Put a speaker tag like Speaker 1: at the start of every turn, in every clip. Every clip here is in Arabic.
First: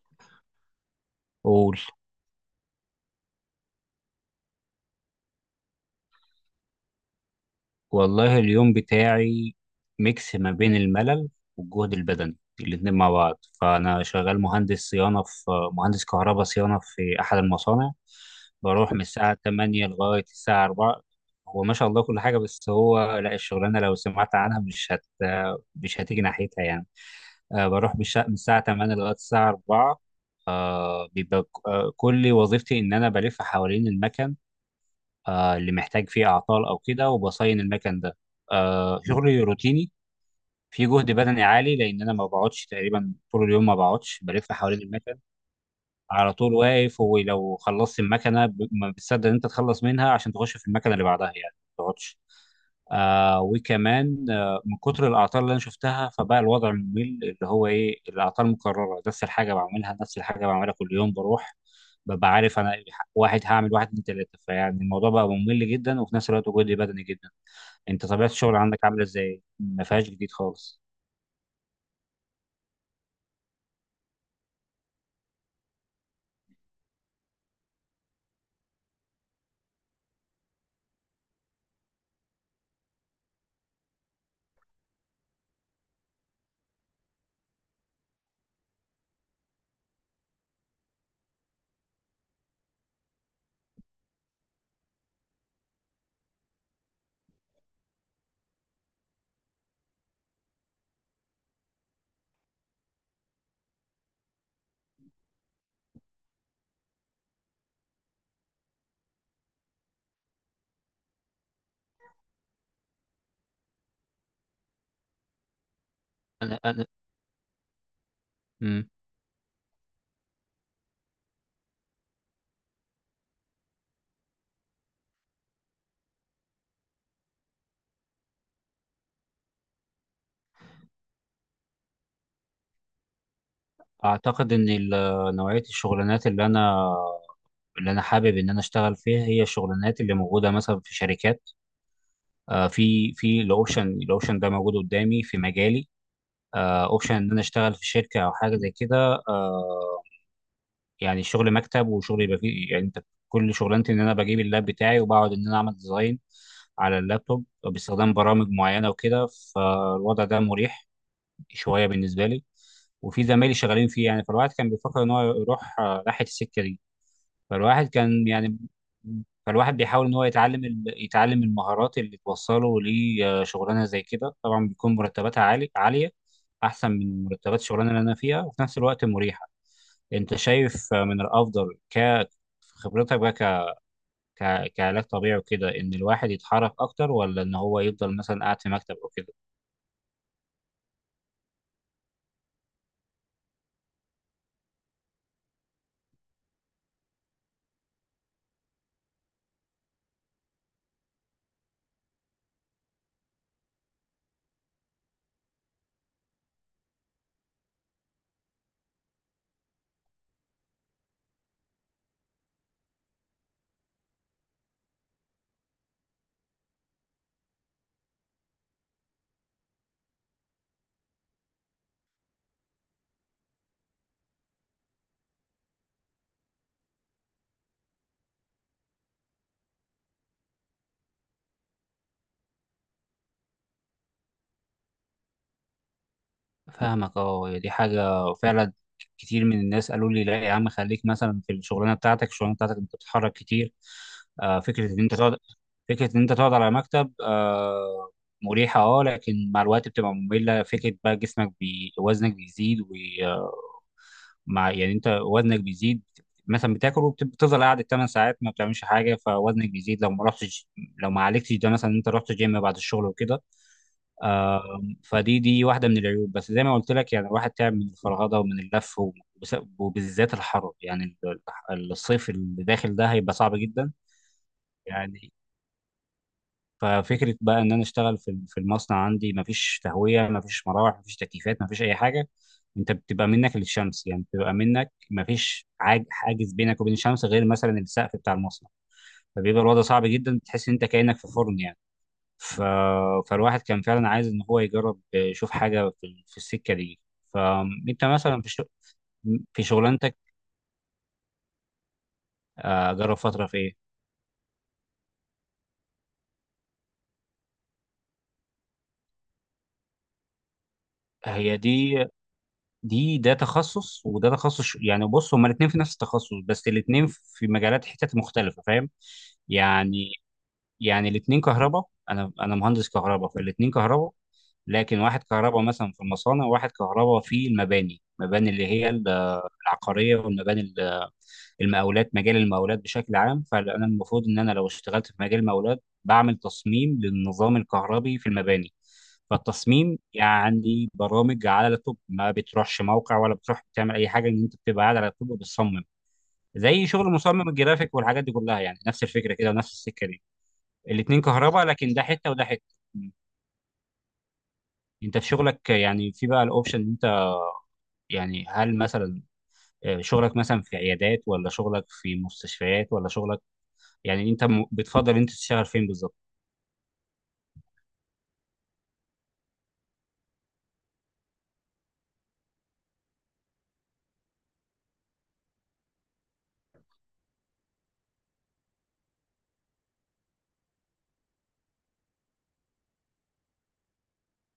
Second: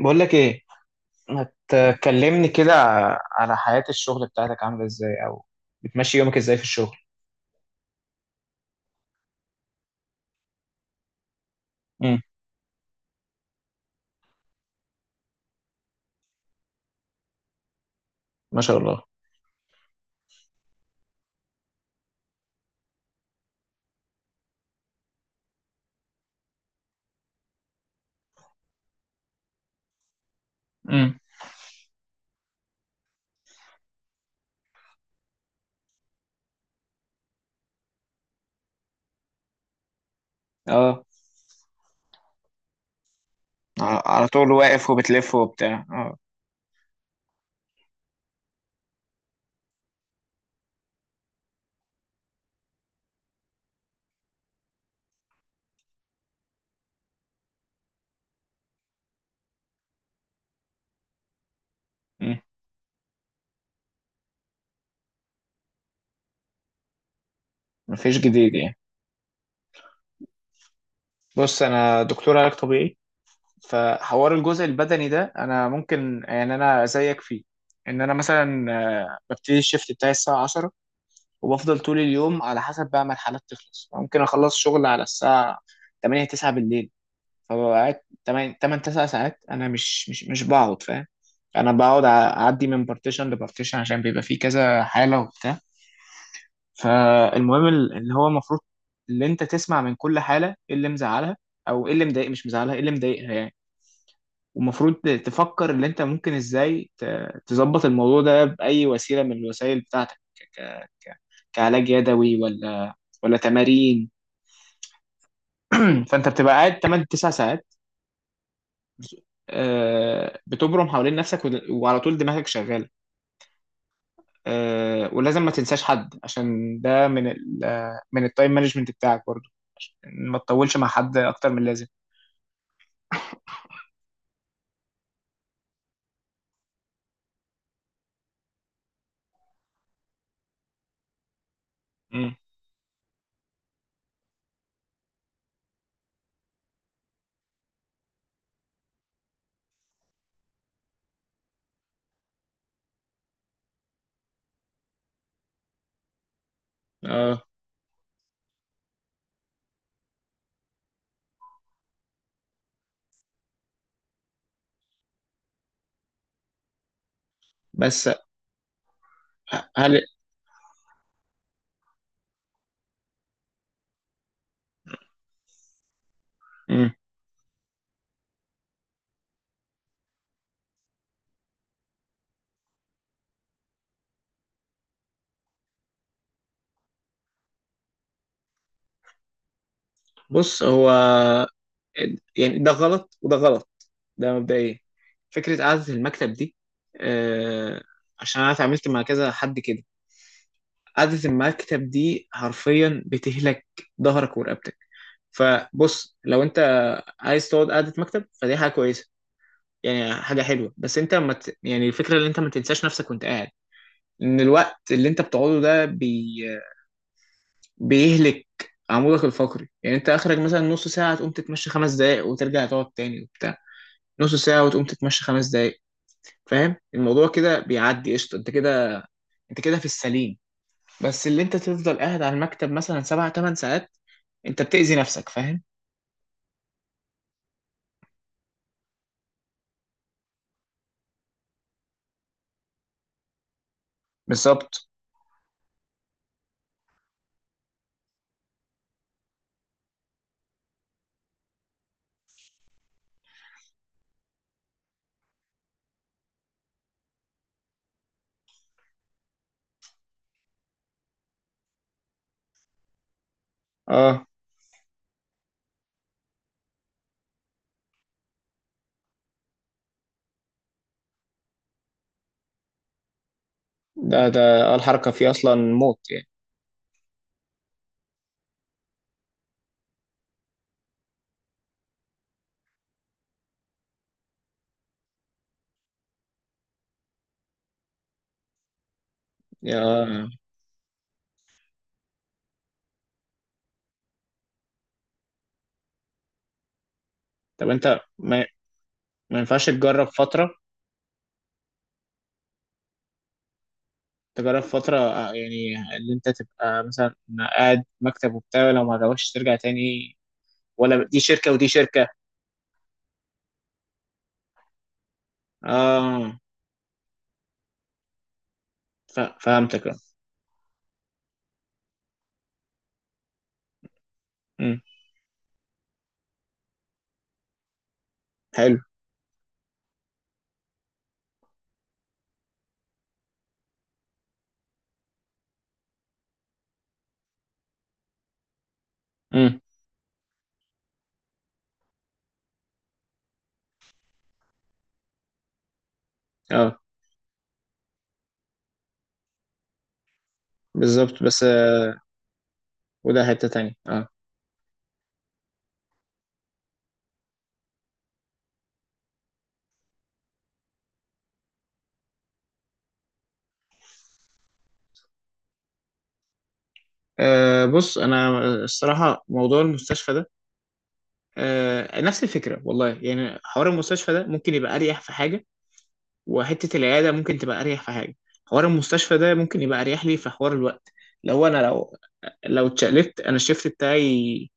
Speaker 1: بقول لك ايه، ما
Speaker 2: قول.
Speaker 1: تكلمني كده. على حياة الشغل بتاعتك عاملة ازاي، او بتمشي يومك ازاي في الشغل؟
Speaker 2: والله اليوم بتاعي ميكس ما بين الملل والجهد
Speaker 1: امم.
Speaker 2: البدني الاتنين مع بعض. فأنا شغال مهندس صيانة في مهندس كهرباء صيانة في أحد المصانع،
Speaker 1: ما شاء
Speaker 2: بروح من
Speaker 1: الله.
Speaker 2: الساعة 8 لغاية الساعة 4. هو ما شاء الله كل حاجة، بس هو لا، الشغلانة لو سمعت عنها مش هتيجي ناحيتها، يعني. بروح من الساعة 8 لغاية الساعة 4. آه
Speaker 1: امم.
Speaker 2: بيبقى ك- آه، كل وظيفتي إن أنا بلف حوالين المكن اللي محتاج فيه اعطال او كده، وبصين المكن ده. شغلي روتيني، في
Speaker 1: اه.
Speaker 2: جهد بدني عالي لان انا ما بقعدش تقريبا طول اليوم، ما
Speaker 1: على
Speaker 2: بقعدش،
Speaker 1: على
Speaker 2: بلف
Speaker 1: طول
Speaker 2: حوالين
Speaker 1: واقف
Speaker 2: المكن،
Speaker 1: وبتلف وبتاع. اه.
Speaker 2: على طول واقف. ولو خلصت ما بتصدق ان انت تخلص منها عشان تخش في المكنه اللي بعدها، يعني ما تقعدش. آه وكمان آه من كتر الاعطال اللي انا شفتها، فبقى الوضع ممل، اللي هو ايه، الاعطال مكرره، نفس الحاجه بعملها، نفس الحاجه بعملها كل يوم. بروح ببقى
Speaker 1: مم.
Speaker 2: عارف انا واحد هعمل، واحد اتنين تلاته، فيعني الموضوع بقى ممل جدا، وفي نفس الوقت جهدي بدني جدا. انت
Speaker 1: مفيش
Speaker 2: طبيعه
Speaker 1: جديد
Speaker 2: الشغل
Speaker 1: يعني؟
Speaker 2: عندك عامله ازاي؟ ما فيهاش جديد خالص.
Speaker 1: بص، انا دكتور علاج طبيعي. فحوار الجزء البدني ده انا ممكن يعني انا زيك فيه. ان انا مثلا، ببتدي الشيفت بتاعي الساعة 10، وبفضل طول اليوم على حسب بقى ما الحالات تخلص. ممكن اخلص شغل على الساعة 8 9 بالليل. فببقى قاعد تمن تسع ساعات. انا مش بقعد، فاهم؟ انا بقعد اعدي من بارتيشن لبارتيشن، عشان بيبقى فيه كذا حاله وبتاع. فالمهم اللي هو المفروض اللي انت تسمع من كل حاله ايه اللي مزعلها، او ايه اللي مضايق مش مزعلها، ايه اللي مضايقها يعني. ومفروض تفكر اللي انت ممكن ازاي تظبط الموضوع ده باي وسيله من الوسائل بتاعتك، كعلاج يدوي ولا تمارين. فانت بتبقى
Speaker 2: انا
Speaker 1: قاعد
Speaker 2: انا
Speaker 1: 8 9 ساعات،
Speaker 2: مم.
Speaker 1: بتبرم حوالين نفسك وعلى طول دماغك شغاله. ولازم ما تنساش حد، عشان ده من ال من التايم مانجمنت بتاعك برضو، إن ما تطولش مع حد اكتر من اللازم.
Speaker 2: اعتقد ان نوعيه الشغلانات اللي انا حابب ان انا اشتغل فيها، هي الشغلانات اللي موجوده مثلا في شركات.
Speaker 1: مم.
Speaker 2: في الاوبشن ده موجود قدامي في مجالي. اوبشن ان انا اشتغل في شركه او حاجه زي كده، يعني شغل مكتب، وشغل يبقى فيه، يعني انت كل شغلانتي ان انا بجيب اللاب بتاعي وبقعد ان انا اعمل ديزاين على
Speaker 1: اه.
Speaker 2: اللابتوب باستخدام برامج معينه وكده. فالوضع ده مريح شويه بالنسبه لي، وفي زمايلي شغالين فيه، يعني فالواحد كان بيفكر ان هو يروح ناحيه السكه دي. فالواحد
Speaker 1: بس
Speaker 2: كان، يعني فالواحد
Speaker 1: هل
Speaker 2: بيحاول ان هو يتعلم يتعلم المهارات اللي توصله لشغلانه زي كده. طبعا بيكون مرتباتها عاليه،
Speaker 1: مم.
Speaker 2: احسن من مرتبات الشغلانه اللي انا فيها، وفي نفس الوقت مريحه. انت شايف من الافضل في خبرتك بقى ك... ك- كعلاج طبيعي وكده، ان الواحد يتحرك اكتر ولا ان هو يفضل مثلا قاعد في مكتب او كده؟
Speaker 1: بص هو، يعني ده غلط وده غلط. ده مبدئيا فكره قعده المكتب دي، آه، عشان انا اتعاملت مع كذا حد كده. قعده المكتب دي حرفيا بتهلك ظهرك ورقبتك. فبص، لو انت عايز تقعد قعده مكتب فدي حاجه كويسه، يعني حاجه حلوه. بس انت ما ت... يعني الفكره ان انت ما تنساش نفسك وانت قاعد، ان الوقت اللي انت بتقعده ده بيهلك عمودك الفقري. يعني انت اخرك مثلا نص ساعه تقوم تتمشى خمس دقائق وترجع تقعد تاني وبتاع، نص ساعه وتقوم تتمشى خمس دقائق. فاهم الموضوع كده بيعدي قشطه. انت كده في السليم. بس اللي انت تفضل قاعد على المكتب مثلا سبع ثمان ساعات، انت بتأذي نفسك، فاهم؟
Speaker 2: فاهمك اه. دي حاجة فعلا، كتير من الناس قالوا لي، لا يا عم خليك مثلا في الشغلانة بتاعتك انت بتتحرك كتير. آه
Speaker 1: بالظبط.
Speaker 2: فكرة ان انت تقعد فكرة ان انت تقعد على مكتب، آه مريحة اه، لكن مع الوقت بتبقى مملة. فكرة بقى جسمك وزنك بيزيد، مع، يعني انت وزنك بيزيد، مثلا بتاكل وبتفضل قاعد 8 ساعات ما بتعملش حاجه، فوزنك بيزيد لو ما رحتش، لو ما عالجتش ده، مثلا انت رحت جيم بعد الشغل وكده.
Speaker 1: اه.
Speaker 2: فدي واحده من العيوب. بس زي ما قلت لك، يعني الواحد تعب من الفرهده ومن اللف، وبالذات الحر يعني، الصيف اللي داخل ده هيبقى صعب جدا
Speaker 1: ده ده الحركة فيه
Speaker 2: يعني.
Speaker 1: أصلا موت يعني.
Speaker 2: ففكره بقى ان انا اشتغل في المصنع، عندي مفيش تهويه، مفيش مراوح، مفيش تكييفات، مفيش اي حاجه. انت بتبقى منك للشمس، يعني بتبقى منك مفيش حاجز بينك وبين الشمس غير مثلا السقف بتاع المصنع. فبيبقى الوضع صعب
Speaker 1: يا
Speaker 2: جدا، بتحس ان انت كانك في فرن يعني. ف... فالواحد كان فعلا عايز ان هو يجرب يشوف حاجه في السكه دي.
Speaker 1: طب أنت
Speaker 2: فانت مثلا في الشغل،
Speaker 1: ما
Speaker 2: في
Speaker 1: ينفعش تجرب
Speaker 2: شغلانتك،
Speaker 1: فترة؟
Speaker 2: جرب فترة في ايه؟
Speaker 1: يعني اللي أنت تبقى مثلا قاعد مكتب وبتاع، لو ما عجبكش ترجع تاني. ولا دي شركة
Speaker 2: هي
Speaker 1: ودي
Speaker 2: دي،
Speaker 1: شركة.
Speaker 2: ده تخصص وده تخصص يعني بص، هما الاثنين في نفس التخصص،
Speaker 1: آه.
Speaker 2: بس الاثنين في مجالات حتت مختلفة، فاهم.
Speaker 1: فهمتك، آه.
Speaker 2: يعني الاثنين كهرباء، انا مهندس كهرباء، فالاثنين كهرباء.
Speaker 1: أمم.
Speaker 2: لكن واحد كهرباء مثلا في المصانع، وواحد كهرباء في المباني اللي
Speaker 1: حلو.
Speaker 2: هي العقاريه، والمباني المقاولات، مجال المقاولات بشكل عام. فانا المفروض ان انا لو اشتغلت في مجال المقاولات بعمل تصميم للنظام الكهربي في المباني،
Speaker 1: أمم.
Speaker 2: فالتصميم يعني برامج على لابتوب، ما بتروحش موقع ولا بتروح بتعمل اي حاجه، ان انت بتبقى قاعد على لابتوب وبتصمم،
Speaker 1: آه.
Speaker 2: زي شغل مصمم الجرافيك والحاجات دي كلها، يعني نفس الفكره كده ونفس السكه دي. الاتنين
Speaker 1: بالظبط، بس
Speaker 2: كهرباء لكن ده حته وده حته.
Speaker 1: وده حتة تانية، آه.
Speaker 2: انت في شغلك يعني، في بقى الاوبشن ان انت، يعني هل مثلا شغلك مثلا في عيادات ولا شغلك في مستشفيات ولا شغلك، يعني انت بتفضل انت تشتغل فين بالظبط؟
Speaker 1: بص، انا الصراحه موضوع المستشفى ده نفس الفكره والله. يعني حوار المستشفى ده ممكن يبقى اريح في حاجه، وحتة العيادة ممكن تبقى أريح في حاجة. حوار المستشفى ده ممكن يبقى أريح لي في حوار الوقت. لو لو اتشقلبت أنا الشيفت بتاعي،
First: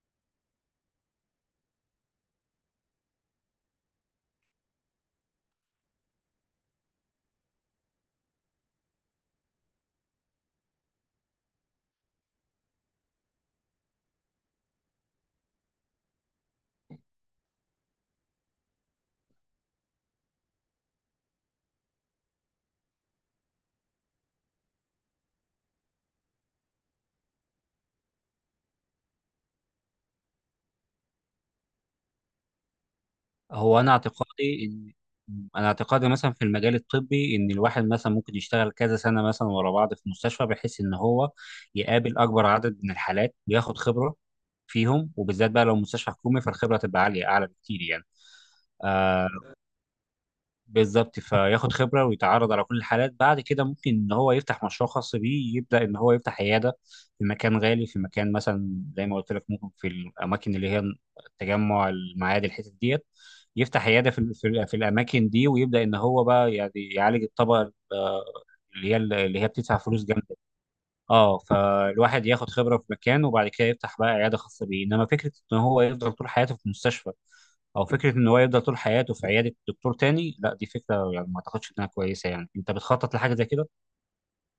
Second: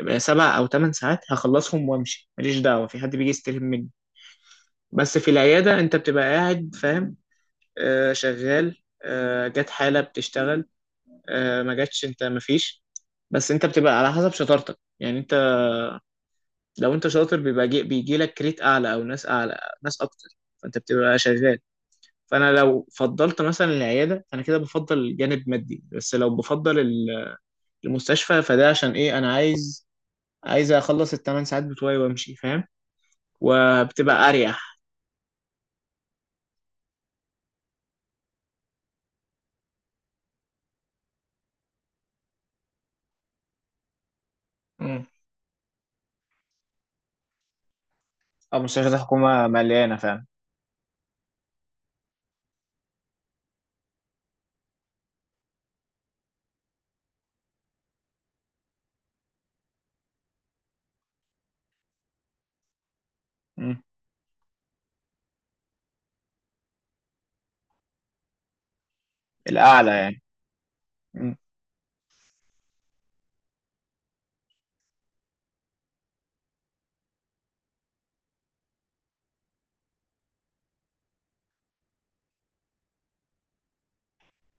Speaker 1: بقى سبع أو تمن ساعات هخلصهم وأمشي، ماليش دعوة، في حد بيجي يستلم مني. بس في العيادة أنت بتبقى قاعد، فاهم؟ آه، شغال. آه، جت حالة بتشتغل، آه، ما جاتش أنت مفيش. بس أنت بتبقى على حسب شطارتك. يعني أنت لو أنت شاطر بيبقى بيجي لك كريت أعلى، أو ناس أعلى، ناس أكتر، فأنت بتبقى شغال. فانا لو فضلت مثلا العياده، فانا كده بفضل جانب مادي. بس لو بفضل المستشفى، فده عشان ايه؟ انا عايز، اخلص الثمان ساعات بتوعي وامشي، فاهم؟
Speaker 2: هو انا
Speaker 1: وبتبقى
Speaker 2: اعتقادي
Speaker 1: اريح.
Speaker 2: ان انا اعتقادي مثلا في المجال الطبي، ان الواحد مثلا ممكن يشتغل كذا سنه مثلا ورا بعض في مستشفى، بحيث ان هو يقابل اكبر عدد من الحالات وياخد خبره
Speaker 1: امم.
Speaker 2: فيهم، وبالذات بقى لو مستشفى حكومي فالخبره تبقى عاليه، اعلى بكتير يعني.
Speaker 1: اه، مستشفيات
Speaker 2: آه،
Speaker 1: الحكومة مليانة فعلا.
Speaker 2: بالظبط، فياخد خبرة ويتعرض على كل الحالات. بعد كده ممكن ان هو يفتح مشروع خاص بيه، يبدأ ان هو يفتح عيادة في مكان غالي، في مكان مثلا زي ما قلت لك، ممكن في الاماكن اللي هي التجمع، المعادي، الحتت ديت.
Speaker 1: امم.
Speaker 2: يفتح عيادة في الاماكن دي، ويبدأ ان هو بقى يعني يعالج الطبقة اللي هي بتدفع
Speaker 1: الأعلى
Speaker 2: فلوس
Speaker 1: يعني.
Speaker 2: جامدة.
Speaker 1: امم.
Speaker 2: اه، فالواحد ياخد خبرة في مكان وبعد كده يفتح بقى عيادة خاصة بيه، انما فكرة ان هو يفضل طول حياته في مستشفى، او فكرة ان هو يفضل طول حياته في عيادة دكتور تاني، لا، دي فكرة يعني ما اعتقدش انها كويسة. يعني انت بتخطط لحاجة زي كده،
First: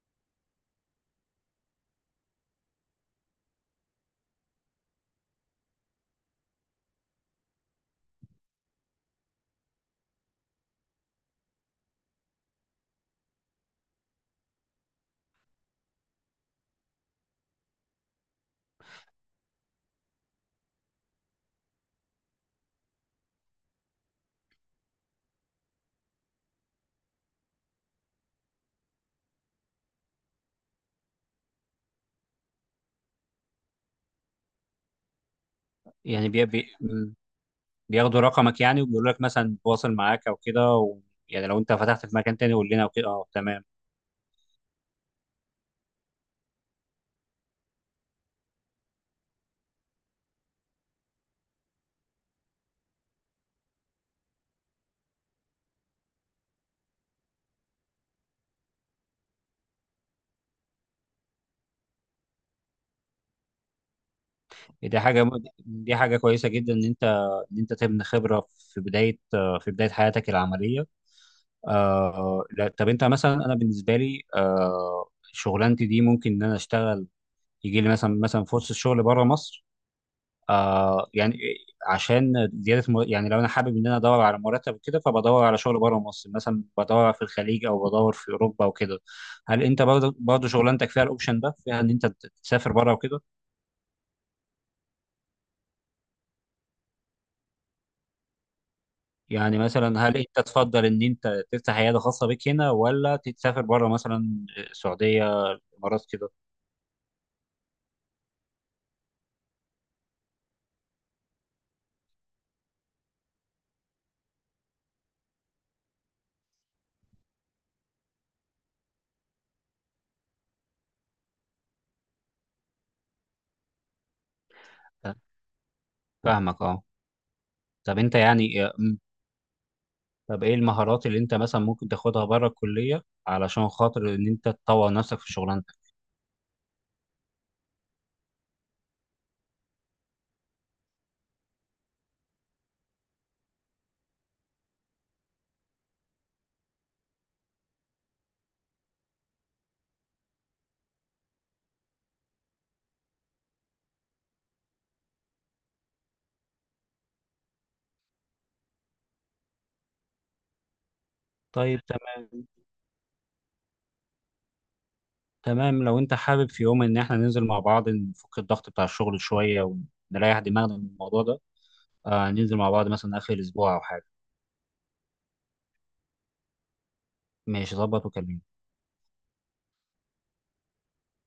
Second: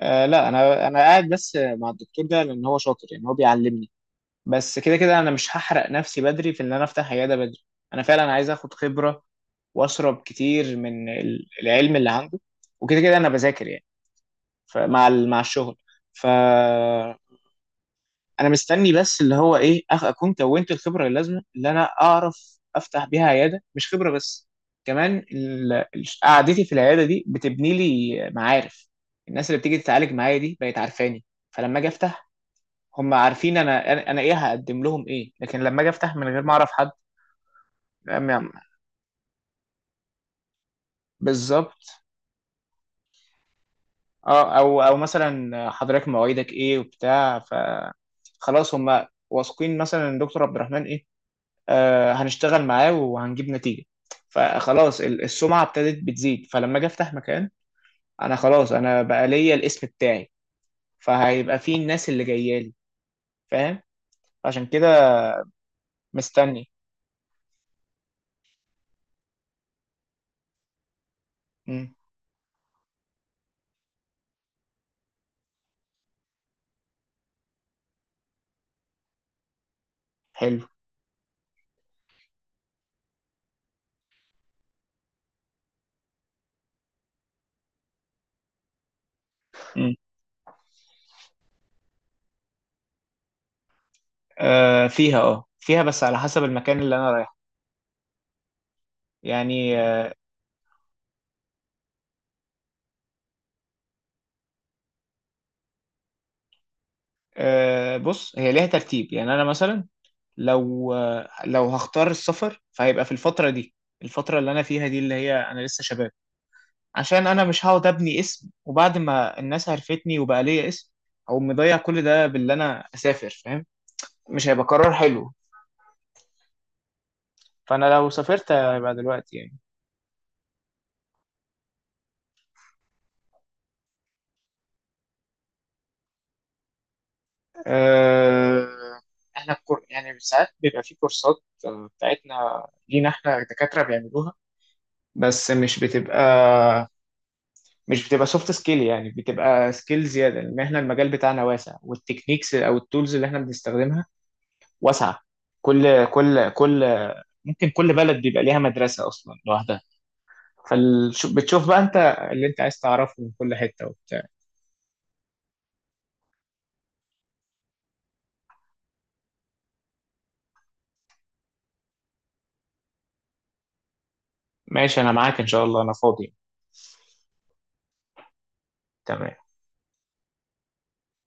Speaker 1: آه، لا. انا قاعد بس مع الدكتور ده لان هو شاطر، يعني هو بيعلمني. بس كده كده انا مش هحرق نفسي بدري في ان انا افتح عياده بدري. انا فعلا عايز اخد خبره، واشرب كتير من العلم اللي عنده. وكده كده انا بذاكر يعني، فمع مع الشغل. فانا مستني بس اللي هو ايه، اكون كونت الخبره اللازمه اللي انا اعرف افتح بيها عياده. مش خبره بس، كمان قعدتي في العياده دي بتبني لي معارف. الناس اللي بتيجي تتعالج معايا دي بقت عارفاني، فلما اجي افتح هم عارفين انا انا أنا ايه هقدم لهم ايه. لكن لما اجي افتح من
Speaker 2: يعني
Speaker 1: غير ما اعرف حد،
Speaker 2: بياخدوا
Speaker 1: أم-
Speaker 2: رقمك يعني، وبيقولوا لك مثلا تواصل معاك او كده، يعني لو انت
Speaker 1: بالظبط.
Speaker 2: فتحت في مكان تاني قول لنا وكده؟ اه، تمام.
Speaker 1: اه. او مثلا حضرتك مواعيدك ايه وبتاع. ف خلاص هم واثقين مثلا ان دكتور عبد الرحمن ايه، هنشتغل معاه وهنجيب نتيجة. فخلاص السمعة ابتدت بتزيد، فلما اجي افتح مكان انا خلاص، انا بقى ليا الاسم بتاعي، فهيبقى فيه الناس اللي جايه لي، فاهم؟ عشان كده
Speaker 2: دي حاجة دي حاجة كويسة
Speaker 1: مستني.
Speaker 2: جدا ان انت، ان انت تبني خبرة في بداية حياتك العملية.
Speaker 1: مم.
Speaker 2: لا، طب انت مثلا، انا بالنسبه لي شغلانتي دي ممكن ان انا اشتغل، يجي لي مثلا فرصه شغل بره مصر،
Speaker 1: حلو.
Speaker 2: آه يعني عشان زياده يعني لو انا حابب ان انا ادور على مرتب كده، فبدور على شغل بره مصر، مثلا بدور في الخليج او بدور في اوروبا وكده. هل انت
Speaker 1: مم.
Speaker 2: برضه شغلانتك فيها الاوبشن ده، فيها ان انت تسافر بره وكده؟
Speaker 1: آه، فيها. اه، فيها بس على حسب المكان اللي انا رايحه
Speaker 2: يعني
Speaker 1: يعني.
Speaker 2: مثلا، هل انت تفضل ان انت تفتح عياده خاصه بيك هنا، ولا تسافر بره مثلا، السعوديه، الامارات، كده؟
Speaker 1: آه، بص هي ليها ترتيب. يعني انا مثلا لو لو هختار السفر فهيبقى في الفترة دي، الفترة اللي انا فيها دي اللي هي انا لسه شباب. عشان انا مش هقعد ابني اسم، وبعد ما الناس عرفتني وبقى ليا اسم، او مضيع كل ده باللي انا اسافر، فاهم؟ مش هيبقى قرار حلو.
Speaker 2: فاهمك اه.
Speaker 1: فانا
Speaker 2: طب
Speaker 1: لو
Speaker 2: انت يعني
Speaker 1: سافرت هيبقى دلوقتي يعني.
Speaker 2: طب ايه المهارات اللي انت مثلا ممكن تاخدها بره الكلية علشان خاطر ان انت تطور نفسك في شغلانتك؟
Speaker 1: أه... احنا يعني ساعات بيبقى في كورسات بتاعتنا، لينا احنا دكاترة بيعملوها. بس مش بتبقى، سوفت سكيل، يعني بتبقى سكيل زيادة، لان احنا المجال بتاعنا واسع، والتكنيكس او التولز اللي احنا بنستخدمها واسعه. كل ممكن كل بلد بيبقى ليها مدرسه اصلا لوحدها. فبتشوف بقى
Speaker 2: طيب
Speaker 1: انت اللي
Speaker 2: تمام.
Speaker 1: انت عايز تعرفه من كل حته وبتاع.
Speaker 2: تمام، لو انت حابب في يوم ان احنا ننزل مع بعض، نفك الضغط بتاع الشغل شوية، ونريح دماغنا من الموضوع ده، ننزل مع بعض مثلا اخر الاسبوع او حاجة.
Speaker 1: ماشي، انا معاك ان شاء الله، انا فاضي.
Speaker 2: ماشي، ظبط وكلمني.
Speaker 1: تمام.